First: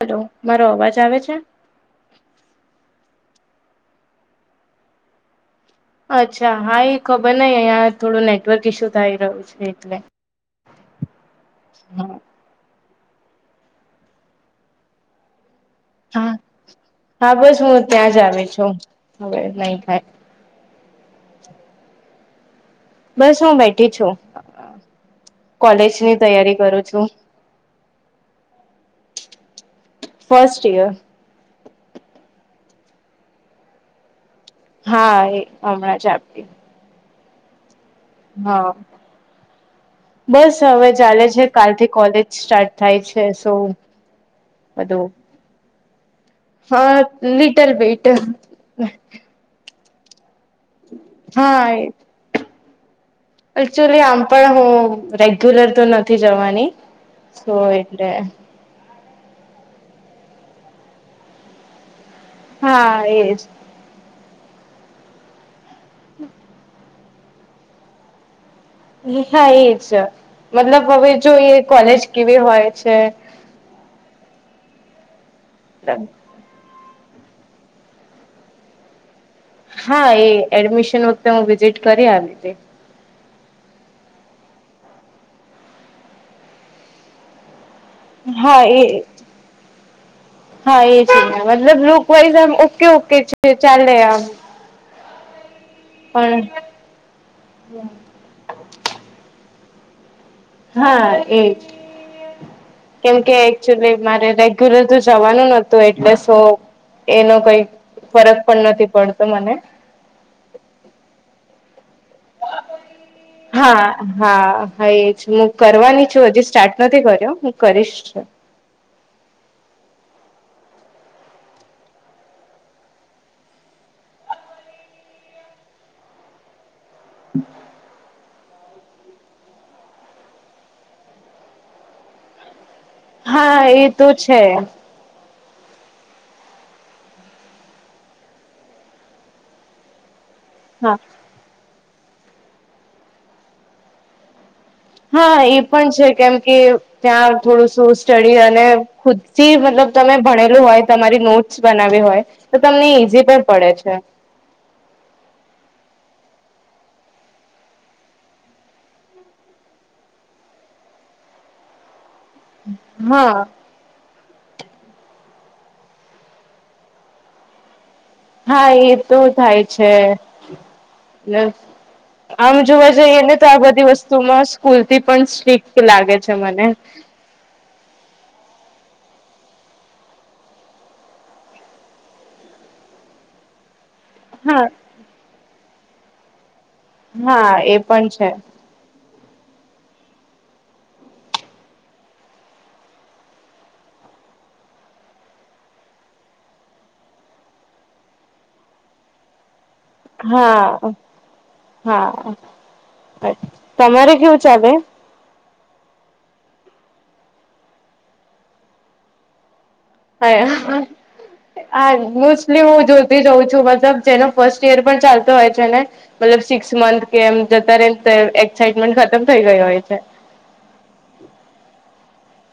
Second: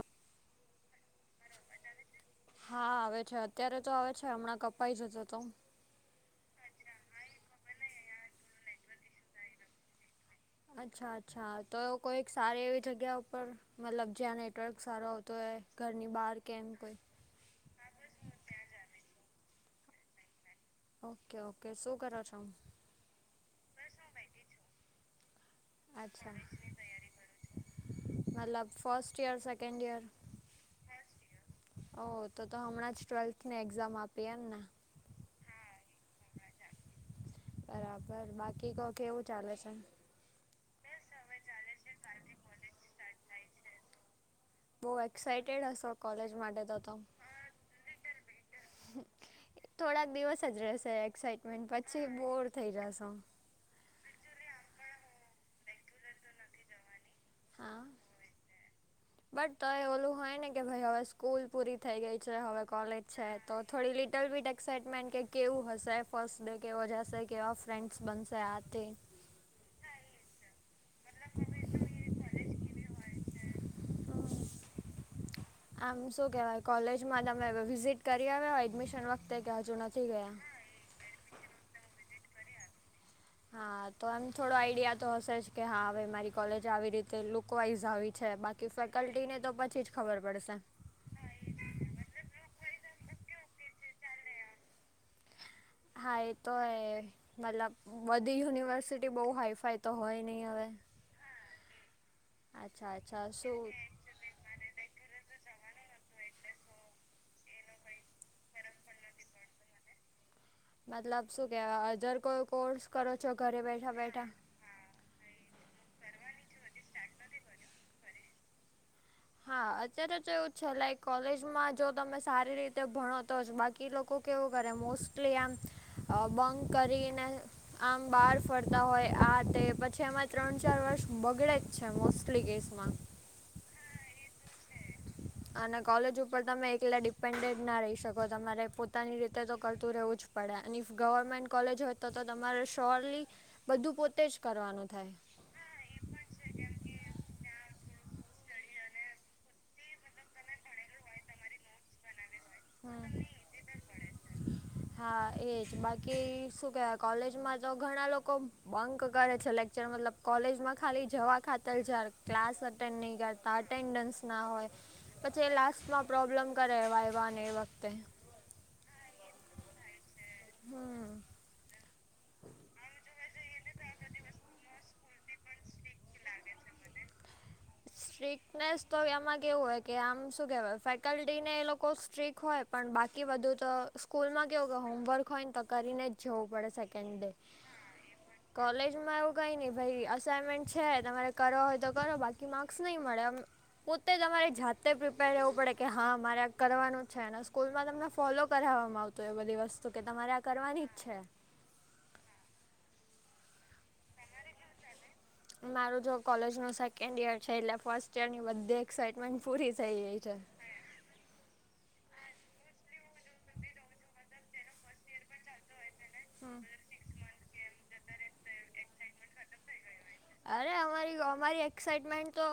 Hello મારો અવાજ આવે છે. હા આવે છે અત્યારે તો આવે છે હમણાં કપાઈ જશે તો અચ્છા હા એ ખબર નહ અહં થોડું નેટવર્ક ઈશ્યુ થઈ રહ્યું છે એટલે અચ્છા અચ્છા તો એ હા કોઈક સારી એવી જગ્યા ઉપર મતલબ જ્યાં નેટવર્ક સારો આવતો હોય ઘરની હા બહાર કેમ કોઈ હા બસ હું ત્યાં જ આવે છું હવે નહી થાય. ઓકે ઓકે શું કરો છો. બસ હું બેઠી છું. કોલેજની અચ્છા તૈયારી કરું છું તૈયારી મતલબ first year second year first year. ઓ તો તો હમણાં જ ટ્વેલ્થ ને એક્ઝામ આપી એમને. હા એ હમણાં જ આપડી. બરાબર હા બાકી તો કેવું ચાલે છે. બસ હવે ચાલે છે કાલથી કોલેજ સ્ટાર્ટ થાય છે સો. બહુ બધું એક્સાઇટેડ હો કોલેજ માંટે. હા લિટલ બીટ. થોડાક દિવસ જ રહેશે હા એક્સાઈટમેન્ટ પછી બોર થઈ જસો. એકચુલી આમ પણ હું રેગ્યુલર તો નથી જવાની હા એટલે. બટ તો એ ઓલું હોય ને કે ભાઈ હવે સ્કૂલ પૂરી થઈ ગઈ છે હવે હા કોલેજ છે એજ તો થોડી લિટલ વિથ એક્સાાઈટમેન્ટ કે કેવું હશે ફર્સ્ટ ડે કેવો જ હશે કે ઓફ ફ્રેન્ડ્સ બનશે આ તે. હા એજ મતલબ હવે જો એ કોલેજ કેવી હોય છે. આમ શું કેહેવાય કોલેજમાં તમે વિઝિટ કરી આવ્યા એડમિશન વખતે. કે હજુ નથી હા એ ગયા એડમિશન વખતે હું વિઝિટ કરી આવી રીતે હા તો એમ થોડો આઈડિયા તો હશે જ કે હા હવે મારી કોલેજ આવી રીતે લુક વાઈઝ આવી છે હા બાકી એ ફેકલ્ટીને તો પછી જ ખબર પડશે. હા એ મતલબ લુક વાઈઝમ ઓકે ઓકે ચાલ આમ. હા એ પણ તો હ મતલબ બધી યુનિવર્સિટી બહુ હાઈફાઈ તો હોય નહી હવે. હા એજ અચ્છા કેમ અચ્છા કે એકચુલી શું મારે તરત જવાનું નતું એટલે સૈ. એનો કઈ ફરક પણ નથી પડતો મને. મતલબ શું કેવા અજર કોઈ કોર્સ કરો છો ઘરે હા બેઠા બેઠા હા હ એજ. કરવાની છું હજી સ્ટાર્ટ નથી કર્યો હું કરીશ. છે હા અત્યારે તો એવું છે લાઈક કોલેજમાં જો તમે સારી રીતે ભણો તો જ બાકી એ લોકો કેવું કરે મોસ્ટલી આમ બંક કરીને આમ બાર ફરતા હોય આ તે પછી એમાં ત્રણ ચાર વર્ષ બગડે જ છે મોસ્ટલી કેસમાં હા એ તો છે. અને કોલેજ ઉપર તમે એકલા ડિપેન્ડેન્ટ ના રહી શકો તમારે પોતાની રીતે તો કરતું રહેવું જ પડે અનેઇ હા ગવર્મેન્ટ કોલેજ હોય તો તમારે શ્યોરલી બધું પોતે જ કરવાનું થાય. હા એ પણ છે કેમ કે. ત્યાં થોડું શું સ્ટડી અને ખુદ થી મતલબ તમે ભણેલું હોય તમારી નોટ બનાવ્યો હોય તો તમને ઈઝી પણ પડે છે. હા એજ બાકી શું કેવાય કોલેજમાં તો ઘણા લોકો બંક કરે છે લેક્ચર મતલબ કોલેજમાં ખાલી જવા ખાતર જાર ક્લાસ અટેન્ડ નહીં હા કરતા અટેન્ડન્સ ના હોય પછી એ લાસ્ટમાં પ્રોબ્લેમ કરે વાયવા ને એ વખતે હા એ તો થાય છે. હમ આમ જોવા જઈએ ને તો આ બધી વસ્તુમાં સ્કૂલ થી પણ સ્ટ્રિક લાગે છે મને સ્ટ્રીકનેસ તો એમાં કેવું હોય કે આમ શું કહેવાય ફેકલ્ટી ને એ લોકો સ્ટ્રીક હોય પણ બાકી બધું તો સ્કૂલ માં હા કેવું કે હોમવર્ક હોયને તો કરીને જ જવું પડે સેકન્ડ ડે હા એ પણ છે. કોલેજમાં એવું કઈ નહી ભાઈ અસાાઈનમેન્ટ છે તમારે કરો હોય તો કરો બાકી માર્ક્સ નહીં મળે પોતે તમારે જાતે પ્રિપેર રહેવું પડે કે હા મારે આ કરવાનું છે ને સ્કૂલમાં તમને ફોલો કરાવવામાં આવતું તો એ બ દિવસ હા હા તમારે કેવું ચાલે મારું જો કોલેજ નું સેકન્ડ યર છે એટલે ફર્સ્ટ યર બધે એક્સાઇટમેન્ટ પૂરી થઈ છે [inaudible] હા મોસ્ટલી હું જોઈતી જઉં છું મતલબ જેનો ફર્સ્ટ યર પણ ચાલતો હોય છે ને મતલબ સિક્સ મંથ કે એમ જતા રે તો એક્સાાઈટમેન્ટ ખતમ થઇ ગય હોય છે. અરે અમારી અમારી એક્સાઈટમેન્ટ તો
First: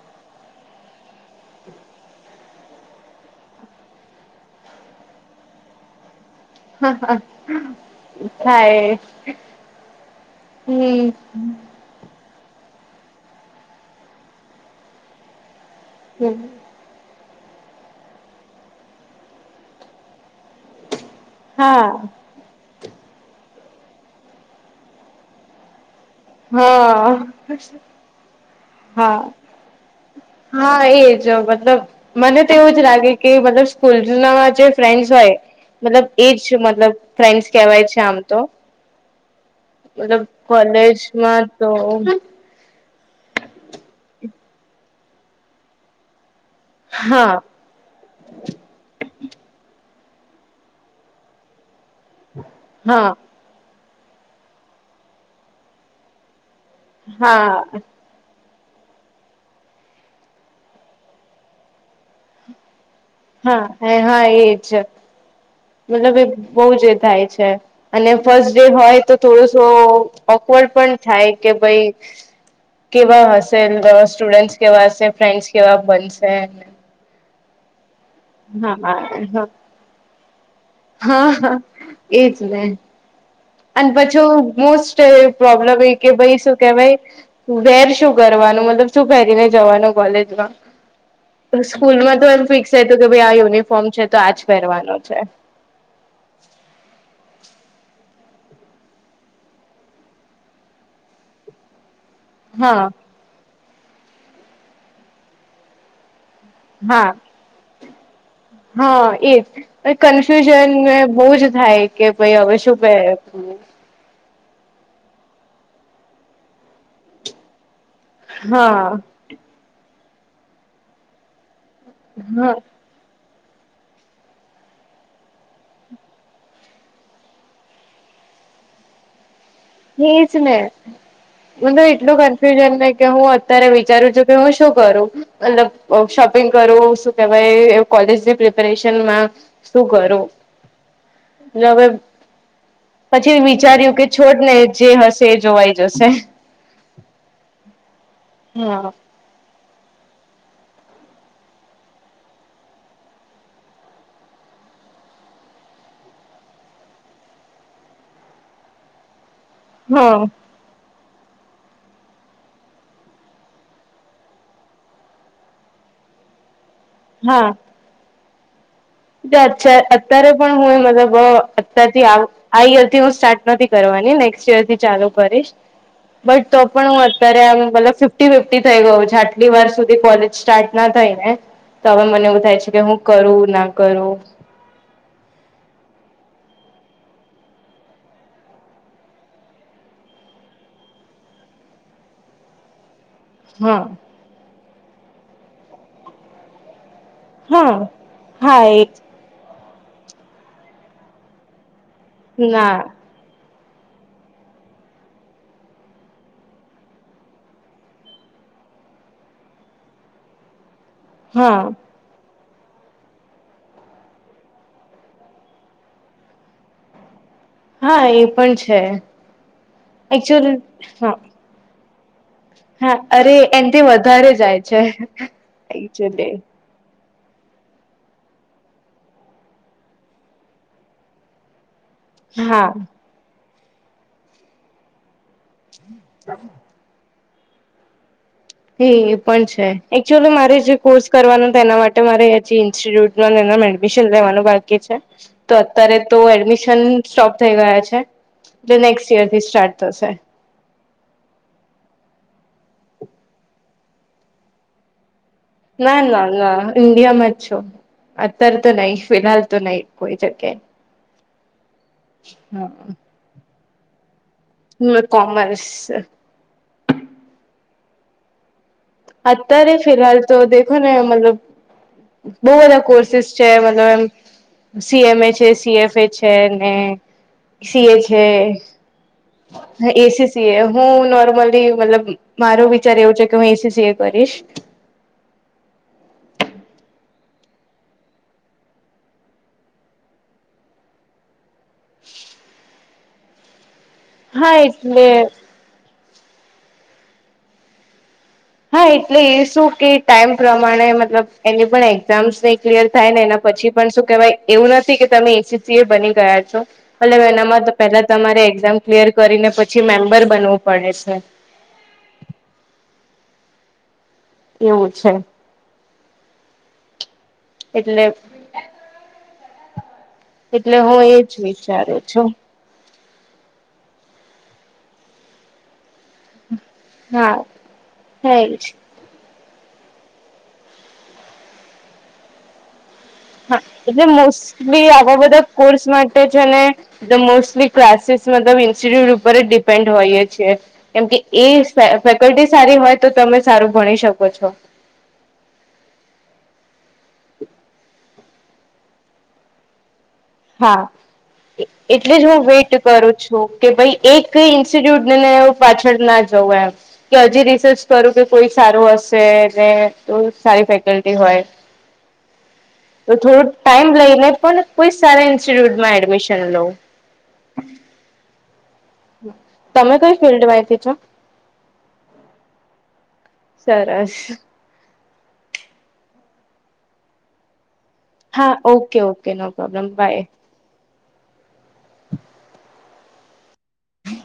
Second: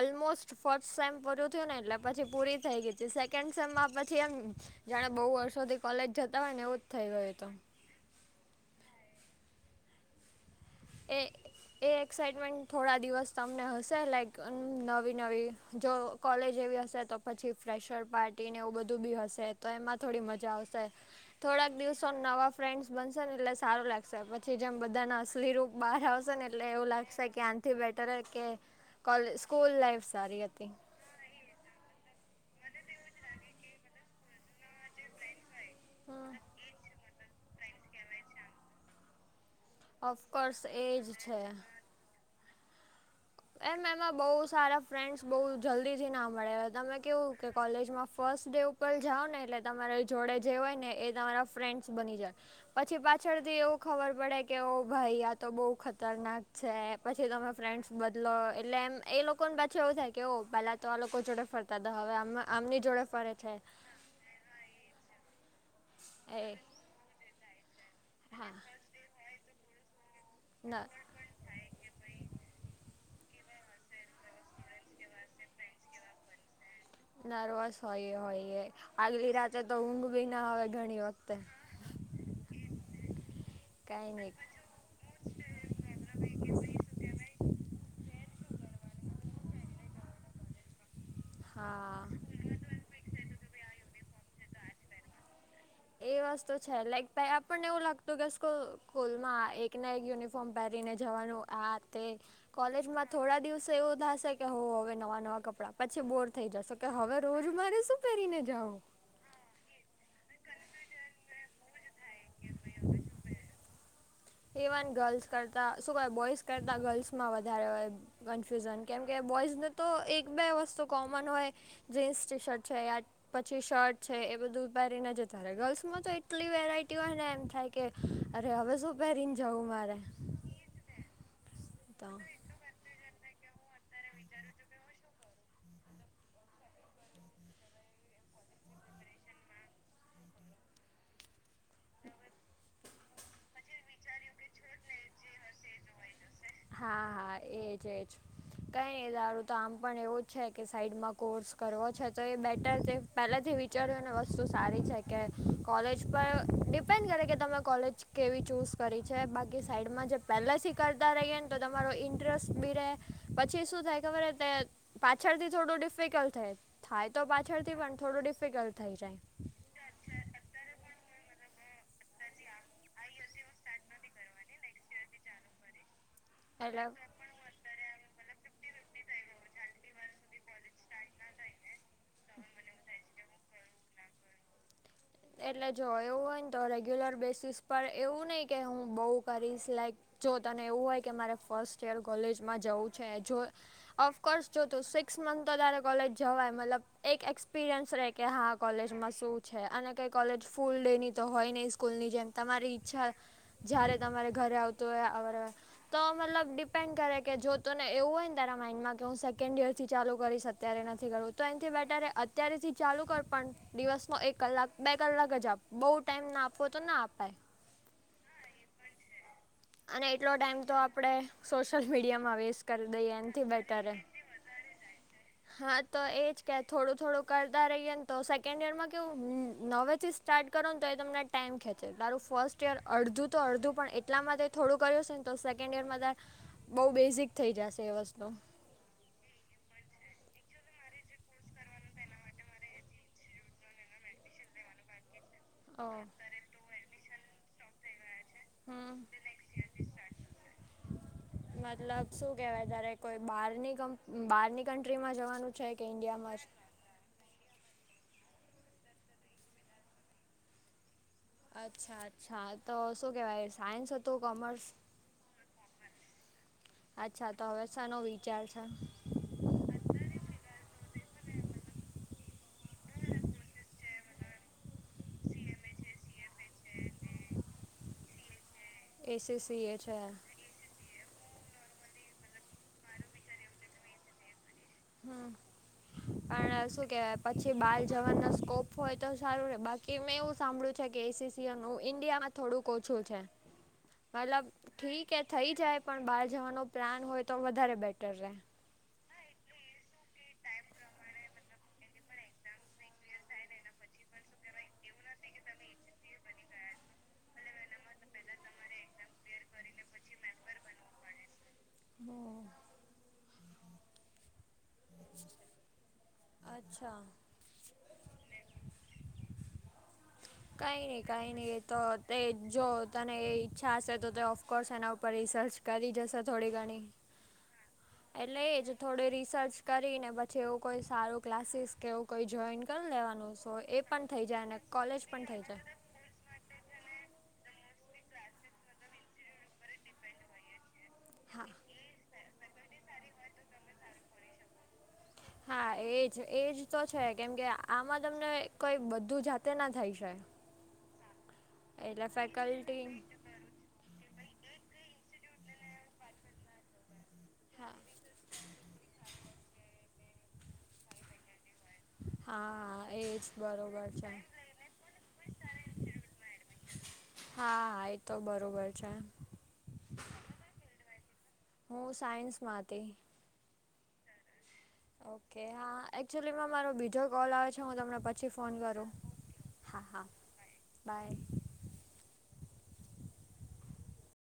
ઓલમોસ્ટ ફસ્ટ સેમ પૂરું થયું ને એટલે પછી પૂરી થઈ ગઈ છે સેકન્ડ સેમમાં પછી એમ જાણે બહુ વર્ષો થી કોલેજ જતા હોય ને એવુ થાય હમ્મ એ એ એક્સાઈટમેન્ટ થોડા દિવસ તમને હશે લાઈક નવી નવી જો કોલેજ એવી હશે તો. પછી ફ્રેશર પાર્ટીને એવું બધું બી હશે તો એમાં થોડી મજા આવશે. થોડાક હા દિવસો નવા ફ્રેન્ડ્સ બનશે ને એટલે સારું લાગશે પછી જેમ બધાના અસલી રૂપ બહાર આવશે ને એટલે એવું હા લાગશે કે આથી બેટર કે હા કોલે સ્કૂલ લાઈફ સારી હતી હા એજ મતલબ મને તો એવું જ લાગે કે મતલબ સ્કૂલ જૂના માંજ ફ્રેન્ડસ હોય મતલબ હમ એજ મતલબ ફ્રેન્ડસ કેહેવાય છે આમ તો મતલબ ઓફકોર્સ એ જ છે કોલેજમાં તો એમ એમાં બઉુ સારા ફ્રેન્ડ્સ બઉ જલ્દી થી ના મળ્યા તમે કેવું હા હા કે કોલેજમાં ફર્સ્ટ ડે ઉપર જાઓ ને એટલે તમારી જોડે જે હોય ને એ તમારા ફ્રેન્ડ બની જાય પછી હા પાછળથી એવું ખબર પડે કે ઓ ભાઈ આ તો બહુ ખતરનાક છે પછી તમે ફ્રેન્ડ્સ બદલો એટલે એમ એ લોકો ને પાછું એવું થાય કે ઓ પેલા તો આ લોકો જોડે ફરતા હતા હવે આમ આમની જોડે ફરે છે. હ હા એજ મતલબ એ બહુ જ એ થાય છે. અને ફસ્ટ હા ડે હોય તો થોડોસો ઓકવર્ડ ના પણ થાય કે ભાઈ કેવા હશે સ્ટુડ કેવા હશે ફ્રેન્ડસ કેવા બનશે નર્વસ હોય હોય એ હા હા આગલી હા. રાતે તો ઊંઘ બી ના આવે ઘણી હા વખતે હા એજ ને અને કઈ નહી પછું મોસ્ટ પ્રોબ્લેમ એ કે ભાઈ શું કેવાય વેર શું કરવાનું મતલબ શું પહેરીને જવાનું કોલેજમાં તો હા સ્કૂલમાં તો એમ ફિક્સ હતું કે ભાઈ આ યુનિફોર્મ છે તો આજ પહેરવાનો છે. એ વસ્તુ છે લાઈક ભાઈ આપણને એવું લાગતું કે સ્કૂલમાં એક ના એક યુનિફોર્મ ફોર્મ પહેરીને જવાનું આ તે હા કોલેજમાં થોડા દિવસે એવું થશે કે હો હવે નવા નવા કપડા પછી બોર થઈ જશો કે હા હવે રોજ મારે શું પહેરીને જાઓ હા એજ કન્ફ્યુઝન બહુ જ થાય કે ભાઈ હવે શું પેરે ઇવન ગર્લ્સ કરતા શું ક બોઇસ કરતા ગર્લ્સમાં વધારે કન્ફ્યુઝન હા કેમ કે બોઈઝને તો એક બે વસ્તુ કોમન હોય જીન્સ ટી હા શર્ટ છે. પછી શર્ટ છે એ બધું પહેારીને જતા ગર્લ્સમાં તો એટલી વેરાયટીઓ ને એમ થાય. કે અરે હવે શું પહેરીને જવું મારે. એ જ ને મને તો એટલું કન્ફ્યુઝન નહ કે હું અત્યારે વિચારું છું કે હું શું કરું મતલબ શોપિંગ કરવું શું કહેવાય કોલેજની પ્રિપરેશનમાં શું કરુ હવે પછી વિચાર્યું કે છોડને જે થશે એ જોવાઈ જશે હા હા એજ એજ હા કઈ એ દારું તો આમ પણ એવું છે કે સાઈડમાં કોર્સ કરવો છે તો એ બેટર પહેલાથી વી ટચરીઓને વસ્તુ સારી છે કે કોલેજ પર ડિપેન્ડ કરે કે તમે કોલેજ કેવી ચૂઝ કરી છે બાકી સાઈડમાં જે હા પહેલા શી તા રહે ને તો તમારો ઇન્ટરેસ્ટ બી ર પછી શું થાય ખબર ત પાછળથી થોડું ડિફિકલ્ટ થાય થાય તો હા પાછળથી પણ થોડું ડિફિકલ્ટ થઈ જાય અ અત્યારે પણ હું મતલબ અ આ ઈયર થી હું સ્ટાર્ટ નથી કરવાની નેક્સ્ટ ઈયર થી ચાલુ કરીશ બટ તો એટલે પણ હું અત્યારે આમ મતલબ ફિફ્ટી ફિફ્ટી થઈ ગયો છે આટલી વાર સુધ કોલેજ સ્ટાર્ટ ના થાય ને તો હવે મને એવું થાય છે કે હું કરું ના કરું. એટલે જો એવું હોય ને તો રેગ્યુલર બેસીિસ પર એવું નહીં કે હું બહુ કરીશ લાઈક જો તને એવું હોય કે મારે ફર્સ્ટ યર કોલેજમાં જવું છે. જો હા ઓફકોર્સ જો તું સિક્સ મંથ તો તારે કોલેજ જવાય મતલબ. એક હા એક્સપિરિયન્સ રહે કે હા કોલેજમાં શું છે અને. કઈ કોલેજ ફૂલ ડે ની તો હોય નહી સ્કૂલ ની જેમ તમારી ઈચ્છા ના જયારે તમારે ઘરે આવતું હોય [unintelligible] તો મતલબ ડિપેન્ડ કરે કે જો તુંને એવું હોય ને તાર માન્ડમાં કે હું સેકન્ડ ઈયરથી ચાલુ કરી શક અત્યારે નથી કરવું તો હા એથી બેટરે અત્યારેથી ચાલુ કર પણ દિવસનો એક કલાક. બે કલાક જ આપો બહુ ટાઈમ ના આપવો તો ના અપાય. હા એ પણ છે. અને એટલો એકચુલી ટાઈમ તો આપણે. હા સોશિયલ મીડિયા માં વેસ કરી હા દઈએ અરે એનથી એનાથી બેટર એ વધારે જાય છે હા તો એકચુલી એજ કે થોડું થોડું કરતા રહીએને તો સેકન્ડ યરમાં કેવું નવેથી સ્ટાર્ટ કરો ને તો એ તમને ટાઈમ ખેંચ. તારું ફર્સ્ટ હા યર અડધું તો અડધું પણ એટલામાં થોડું કર્યું છે ને તો સેકન્ડ ઈયરમાં તાર બઉુ બેઝિક થઈ જશે એ વસ્તુ. હ એ પણ છે એકચુઅલી મારે જે કોર્સ કરવાનો એના માટે મારે હજી ઇન્સ્ટિટ્યુટ. મિશન લેવાનું બાકી છે તો ઓ. અત્યારે તો એડમિશન. સ્ટોપ થઈ ગયા છે એલે હમ નેક્સ્ટ યર થી સ્ટાર્ટ થશે. મતલબ શું કેવાય તારે કોઈ બારની બહારની કન્ટ્રીમાં જવાનું? છે કે ના ના ઇન્ડિયામાં જ ના ઇન્ડિયામાં જ છું. અત્યારે તો નહીિ ફિલહાલ તો નહી કોઈ જગ્યાએ. અચ્છા અચ્છા તો શું કહેવાય સાયન્સ હત કોમર્સ? હ કોમર્સ. અચ્છા તો હવે સર નો વિચાર છે. અત્યારેે ફિલહાલ તો દેખો ને મતલબ. બહુ બધા કોર્સેિસ છે મતલબ એમ. સી એમ એ છે સી એફ એ છે સી એ છે. એસએસસીએચ અ. એસીસી હું નોર્મલી મતલબ મારો વિચાર એવું છે કે હું એસીસીએ કરીશ. હમ પણ શું કેવાય પછી બાર જવાના સ્કોપ હોય તો સારું બાકી. કે મેં એવું સાંભળ્યું છે કે એસી સીએ નું ઇન્ડિયામાં થોડુંક ઓછું છે. મતલબ હા એટલે ઠીક એ થઈ જાય પણ બહાર જવાનો પ્લાન હોય તો વધારે બેટર રહે. હા એટલે એ શું કે ટાઈમ પ્રમાણે મતલબ એની પણ એક્ઝામ્સ ક્લિયર થાય ને એના પછી પણ શું કેહેવાય એવું નથી કે તમે એસીસી એ બની ગયા છો. એટલે એનામાં તો પેલા તમારે એક્ઝામ ક્લિયર કરીને પછી મેમ્બર બનવું પડે છે. હમ. એવું છે. અચ્છા. એટલે એટલે કઈ હું નહી કઈ એજ નહી એ તો વિચારું તે છું જો તને એ ઈચ્છા હશે તો તે ઓફકોર્સ એના ઉપર રિસર્ચ કરી જશે થોડી ઘણી. હા. હા એટલે એ એજ જ થોડ રિસર્ચ કરીને પછી એવું કોઈ સારું ક્લાસીસ કે એવું કોઈ જોઈન કરી લેવાનું. સો હા એ એટલે પણ થઈ જાય અને મોસ્ટલી કોલેજ આવા પણ બધા થઈ જાય કોર્સમાં મોસ્ટલી ક્લાસીસ મતલબ ઇન્સ્ટિટ્યુટ ઉપર જ ડિપેન્ડ હોઈએ છીએ. કેમકે હા એ ફેકલ્ટી સારી હોય તો તમે સારું ભણી શકો છો. હા એજ એજ તો છે કેમ કે આમાં તમને કઈ બધું જાતે ના થાય છે. હા એટલે જ હું વેઇટ કરું છું. કે ભાઈ એક ઇન્સ્ટિટ્યુટ ને પાછળ ના જવું એમ કે હજી રિસર્ચ કરું કે કોઈ સારું હશે ને તો સારી ફેકલ્ટી હોય. હા તો એજ બરોબર છે. ઇન્સ્ટિટ્યુટમાં એડમિશન લઉ. હા એ તો બરોબર છે. તમે કઈ ફિલ્ડમાંથી છો? હું સાયન્સમાં હતી. સરસ. ઓકે હા એકચુલીમાં મારો બીજો કોલ આવે છે હું તમને પ છી ફોન હા કરું, ઓકે ઓકે નો હા પ્રોબ્લેમ હા બાય બાય.